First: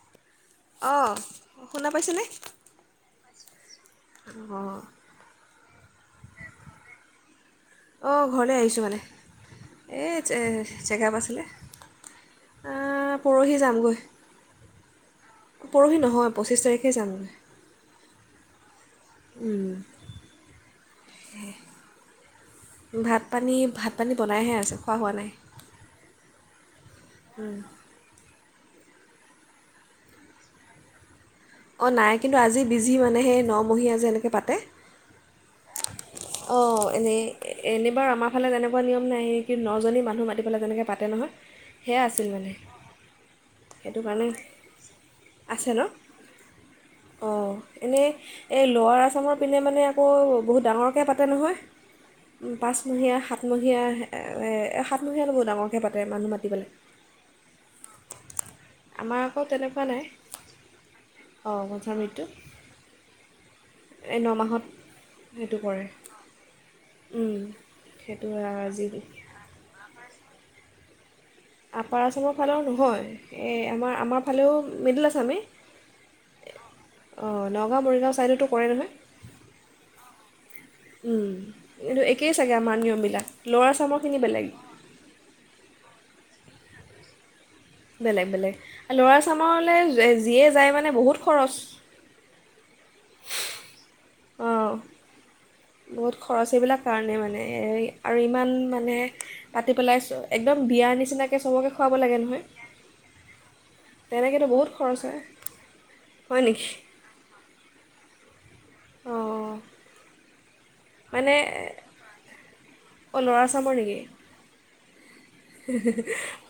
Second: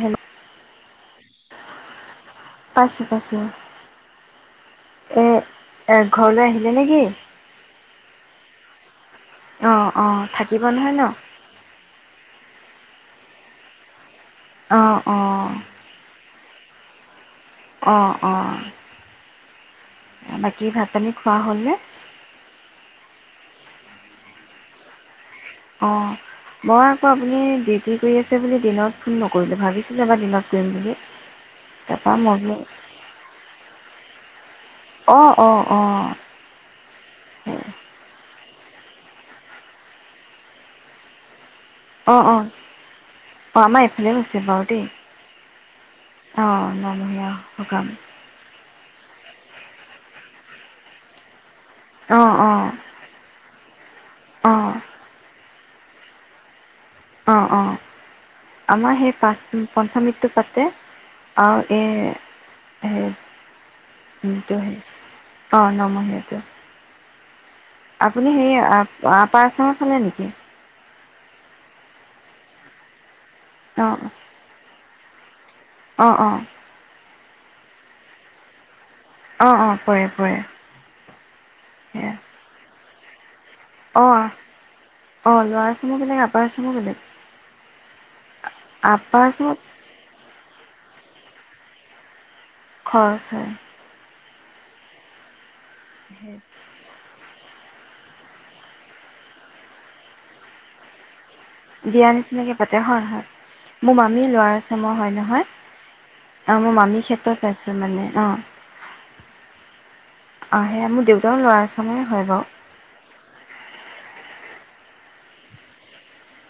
Hello অ', শুনা পাইছেনে, পাইছোঁ পাইছোঁ। অ। এ এ', ঘৰলৈ আহিলে নেকি? অ', ঘৰলৈ আহিছোঁ মানে। অ', - এই অ', - থাকিব নহয় ন। আ পৰহি যামগৈ। অ',। অ', পৰহি নহয় পঁচিশ তাৰিখে যামগৈ। অ', - অ', -। বাকী, ভাত পানী খোৱা হ'লেনে? ভাত পানী, ভাত পানী বনাইহে আছোঁ, খোৱা হোৱা নাই। অ', মই আকৌ আপুনি ডিউটি কৰি আছ তে', বুলি দিনত ফোন নকৰিলোঁ, ভাবিছিলোঁ এবাৰ দিনত কৰিম বুলি। অঁ', তাৰপা নাই, মই কিন্তু বোলো আজি বিজি মানে সেই নমহীয়া যে এনেকৈ কে, পাতে। অ', - অ', - অ',। অ', এনেই, এনেবাৰ আমাৰ ইফালে তেনেকুৱা নিয়ম নাই কি নজনী মানুহ মাতিব লাগে এনেকে পাতে নহয় সেয়া অ', - আছিল অ', - মানে অ', - আমাৰ সেইটো এইফালে কাৰণে হৈছে বাৰু দেই আছে ন অ', নমহীয়া অঁ সকাম। এনেই এই লোৱাৰ আছামৰ পিনে মানে আকৌ বহুত ডাঙৰ তাকে, পাতে অ', নহয়। অ', পাঁচমহীয়া সাতমহীয়া এ', - অ', এ', সাতমহীয়াটো বহুত ডাঙৰ ডাঙৰকে পাতে মানুহ মাতিবলৈ অ', - অ', আমাৰ সেই আকৌ পাঁচ, তেনেকুৱা নাই পঞ্চমৃত্যু পাতে অঁ আৰু মনসা মৃত্যু এই হে এই নমাহত সেটো সে, সেইটো অ', কৰে নমহীয়াটো উম',। সেইটো আপুনি হেৰি আজি আ', আপাৰ আসামৰ ফালে নেকি? আপাৰ আসামৰ ফালে নহয়। এই, আমাৰ অ' আমাৰ ফালেও মিডল আসামে অ', - অ',। অ', নগাঁও মৰিগাঁও ছাইডতো কৰে নহয়? অ' অ' পৰে পৰে উম', এটো সেয়া একেই চাগে আমাৰ নিয়মবিলা তাকে অ', -অ', - লোৱাৰ আসামৰ বেলেগ আপ আপাৰ আসামৰ বেলেগ। বেলেগ বেলেগ লোৱাৰ আপাৰ আসাম আছামত যিয়ে যায় মানে বহুত খৰচ খৰচ হয়। আহঁ। বহুত খৰচ এইবিলাক কাৰণে মানে আৰু ইমান মানে পাতি পেলাই একদম বিয়াৰ নিচিনাকৈ, চবকে খুৱাব বিয়াাৰ লাগে নহয় নিচিনাকে পাতে হয় হয় মোৰ মামী তেনেকৈতো লোৱাৰ বহুত আসাম খৰচ হয় নহয় হয় আহ নেকি মই মামীৰ ক্ষেত্ৰত চাইছো মানে। অঁ অঁ অ সেয়া মোৰ মানে দেউতাৰ লোৱাৰ আসাম এ হয় বাৰু অঁ লোৱাৰ আসাম ৰ নেকি?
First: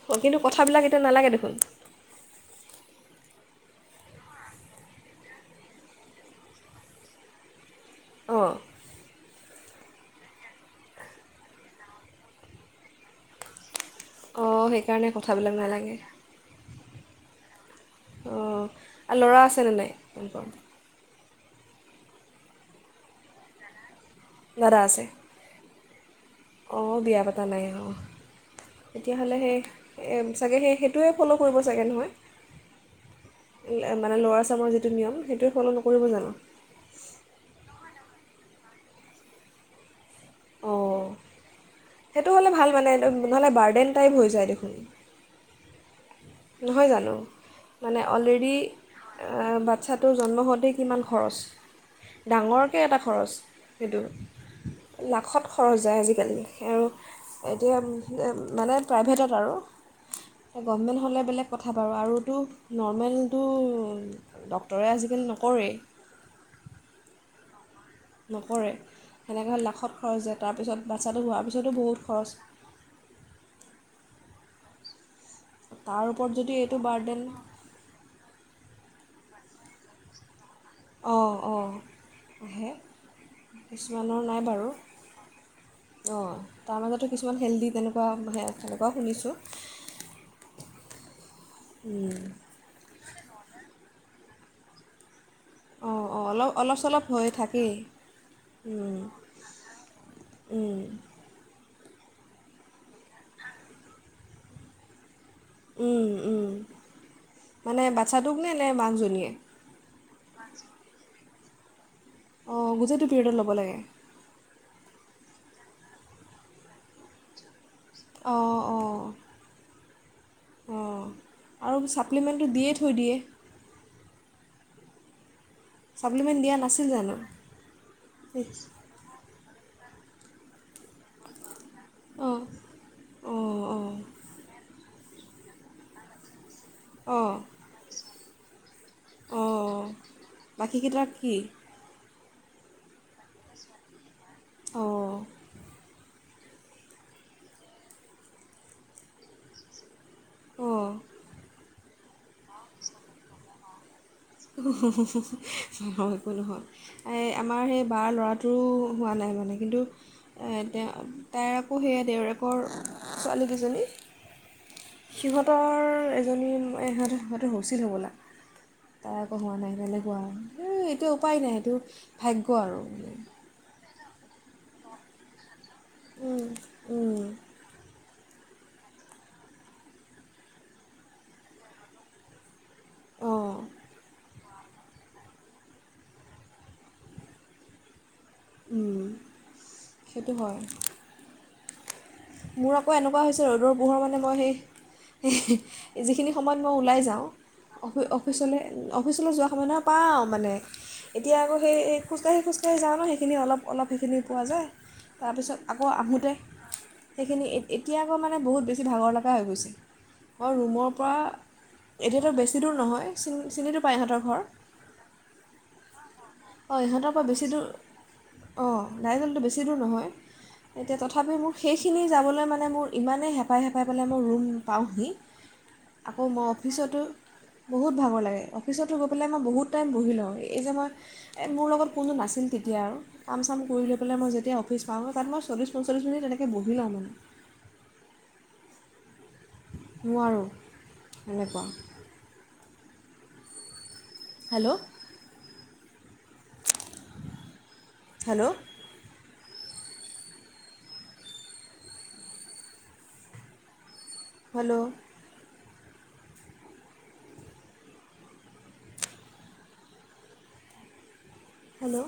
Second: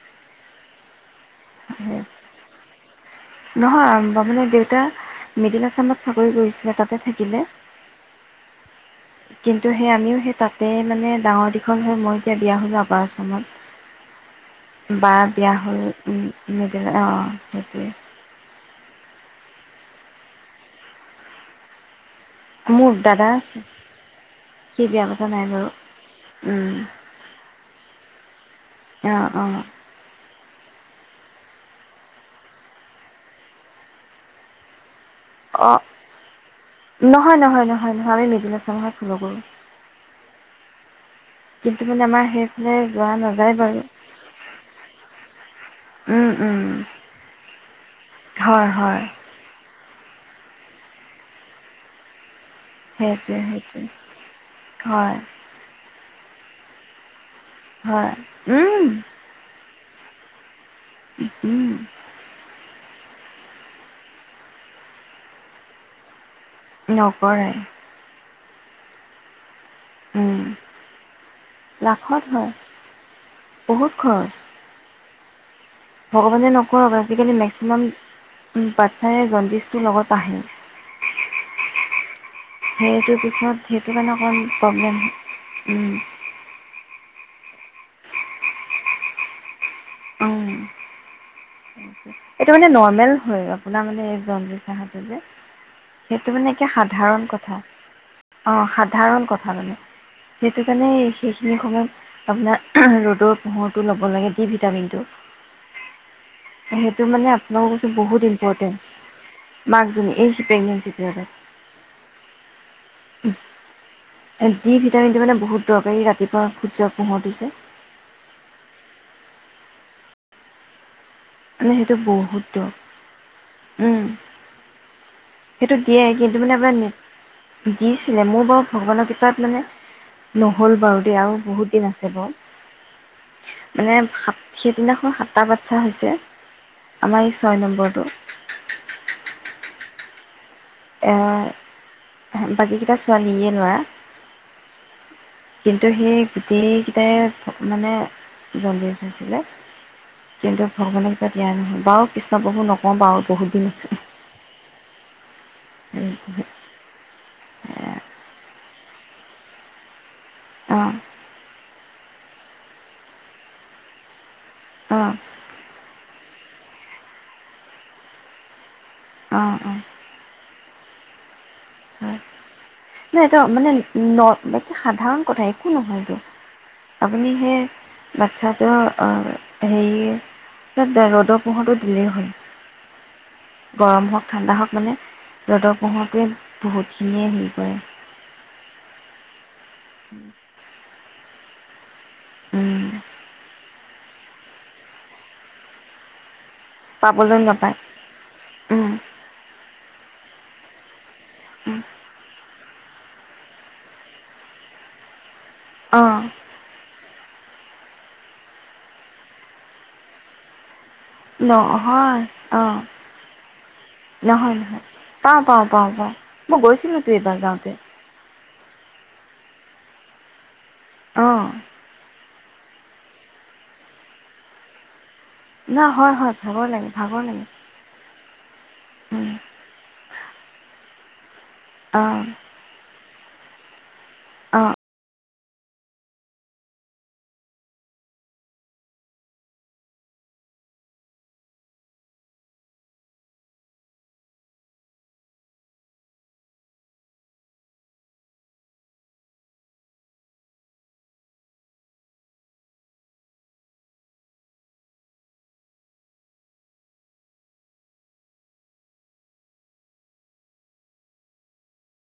হু কিন্তু কথাবিলাক এতিয়া নালাগে দেখোন সেই নহয় মানে দেউতা মিডিল আছামত চাকৰি কৰিছিলে তাতে থাকিলে, অঁ। কিন্তু সেই আমিও সেই তাতে মানে ডাঙৰ দীঘল হৈ মই এতিয়া বিয়া হ'লো আপাৰ আচাম অঁ ত, সেইকাৰণে বা বিয়া কথাবিলাক হল নালাগে উম। অ সেইটোৱে। অঁ আৰু ল'ৰা আছেনে নাই? মোৰ দাদা আছে। দাদা সি আছে বিয়া পতা নাই বাৰু উম অঁ বিয়া পতা নাই অ অ তেতিয়াহ'লে অ সেই, চাগে সেই সেইটোৱে ফ'ল' কৰিব চাগে নহয় মানে ল'ৰা ছামৰ যিটো নিয়ম সেইটোৱে ফ'ল' অ নকৰিব জানো নহয় নহয় নহয় নহয় আমি মেজি নাছো চচা হাকুলো [unintelligible] অঁ সেইটো হ'লে ভাল সেইফালে মানেদ যোৱা নহ'লে নাযায় বাৰু বাৰ্ডেন টাইপ হৈ যায় দেখোন। উম উম নহয় জানো মানে অলৰেডি হয় হয় বাচ্ছাটোৰ জন্ম হওঁতে কিমান খৰচ? ডাঙৰকৈ এটা খৰচ সেইটোৱে সেইটোৱে সেইটো হয় লাখত খৰচ যায় আজি আৰু এতিয়া হয় মানে উম প্ৰাইভেটত আৰু গভমে [unintelligible] বেলেগ উম কথা বাৰু আৰুতো নৰ্মেলটো ডক্তৰে আজিকালি নকৰেই নকৰে নকৰে হেনেকে লাখ ত খৰচ হয় উম তাৰপিছত বাচ্ছাটো হোৱাৰ পিছতো বহুত লাখত খৰচ হয় বহুত খৰচ তাৰ ওপৰত ভগৱানে যদি এইটো নকৰক বাৰ্ডেন আজিকালি মেক্সিমাম বাচ্ছাৰে জণ্ডিছটোৰ লগত আহে অ অ আহে সেইটো পিছত সেইটো কাৰণে কিছুমানৰ অকণমান নাই বাৰু প্ৰব্লেম হয়। উম, অ তাৰ মাজতো কিছুমান হেল্ডি তেনেকুৱাে তেনেকুৱাও শুনিছোঁ উম। উম, এইটো মানে নৰ্মেল হয় আপোনাৰ মানে জণ্ডিছচাহাটো যে অঁ অঁ সেইটো অলপ মানে এতিয়া অলপ চলপ সাধাৰণ হৈ কথা থাকেই অ উম, সাধাৰণ কথা মানে সেইটো উম, কাৰণে সেইখিনি সময়ত আপোনাৰ ৰ'দৰ পোহৰটো ল'ব লাগে দি ভিটামিনটো উম, উম। সেইটো মানে আপোনাকো মানে কৈছোঁ বহুত বাচ্ছাটোক নে নে মাকজনীয়ে ইম্পৰ্টেণ্ট মাকজনী এই কি প্ৰেগ্নেঞ্চি প্ৰিয়ডত অ গোটেইটো পিৰিয়ডত ল'ব লাগে ডি ভিটামিনটো মানে বহুত দৰকাৰী ৰাতিপুৱা সূৰ্য পোহৰটো যে অ অ অ মানে সেইটো বহুত দ উম সেইটো দিয়ে কিন্তু ছাপ্লিমেণ্ট মানে দিয়া নাছিল জানো আপোনাৰ দিছিলে মোৰ বাৰু ভগৱানৰ কৃপাত মানে নহ'ল বাৰু দেই আৰু বহুত বাও অঁ অঁ অঁ মানে সেইদিনাখ ম সাতটা বাচ্ছা হৈছে আমাৰ এই অঁ ছয় নম্বৰটো অঁ বাকীকেইটা এ কি বাকীকেইটা ছোৱালী ইয়ে ল'ৰা অ কিন্তু সেই গোটেইকিটাই মানে জনডিছ হৈছিলে কিন্তু অঁ ভগৱানে কোৱাত ইয়া নহল বাৰু কৃষ্ণপ্ৰভু নকওঁ বাৰু বহুত দিন আছে হু হু একো নহয় এই আমাৰ সেই বাৰ ল'ৰাটোৰো হোৱা নাই মানে কিন্তু তাৰ অঁ এতিয়া অঁ তাৰ অ' সেয়া দেউৰেকৰ ছোৱালীকেইজনী অঁ সিহঁতৰ এজনী ইহঁ সিহঁতৰ হৈছিল হ'বলা তাৰ আকৌ অঁ নৰ্মেল ডেলিভাৰী হোৱা হেই এইটো উপায় নাই, সেইটো ভাগ্য আৰু। মানে না এটো মানে ন মানে কি সাধাৰণ কথা একো নহয়তো। আপুনি সেই বাচ্ছা অ অ। হেৰি ৰ'দৰ পোহৰটো দিলেই হ'ল। অঁ গৰম হওক, ঠাণ্ডা হওক। মানে ৰ'দৰ পোহৰটোৱে বহুতখিনিয়ে হেৰি কৰে। উম। সেইটো হয়। মোৰ উম, আকৌ এনেকোৱা হৈছে ৰ'দৰ পোহৰ মানে মই সেই। হিঃ হিঃ যিখিনি সময়ত মই ওলাই যাওঁ। পাবলৈ নাপায় অফি অফিচলৈ অফিচলৈ যোৱা সময়ত পাওঁ মানে। এতিয়া আকৌ সেই খোজকাঢ়ি খোজকাঢ়ি যাওঁ ন সেইখিনি অলপ অলপ সেইখিনি পোৱা যায়। তাৰপিছত আকৌ অঁ আহোঁতে সেইখিনি এতিয়া আকৌ মানে বহুত বেছি ভাগৰ লগা হৈ গৈছে। মই ৰুমৰ পৰা নহয়, এতিয়াতো বেছি দূৰ অহ, নহয় চিনি চিনি পায় ইহঁতৰ ঘৰ নহয়-নহয়। পাওঁ পাওঁ পাওঁ পাওঁ। মই অঁ গৈছিলো তো ইহঁতৰ পৰা এইবাৰ বেছি দূৰ যাওঁতে। অঁ দাই দালটো বেছি দূৰ নহয়। এতিয়া তথাপি অঁ মোক সেইখিনি যাবলে মানে মোৰ ইমানেই হেপাই-হেপাই পেলাই মই ৰুম পাওঁহি না হয় আকৌ হয় মই ভাগৰ লাগে অফিচতো ভাগৰ লাগে বহুত ভাগৰ লাগে। অফিচতো গৈ পেলাই মই বহুত টাইম বহি লওঁ। এই যে মই এই মোৰ লগত কোনো অঁ নাছিল তেতিয়া আৰু। কাম চাম কৰিল লৈ মই যেতিয়া অঁ অফিচ পাওঁ। তাত মই চল্লিছ-পঞ্চল্লিছ মিনিট এনেকে বহি লওঁ মানে। নোৱাৰোঁ, এনেকুৱা। হেল্ল'। হেল্ল'। হেল্ল'! হেল্ল'।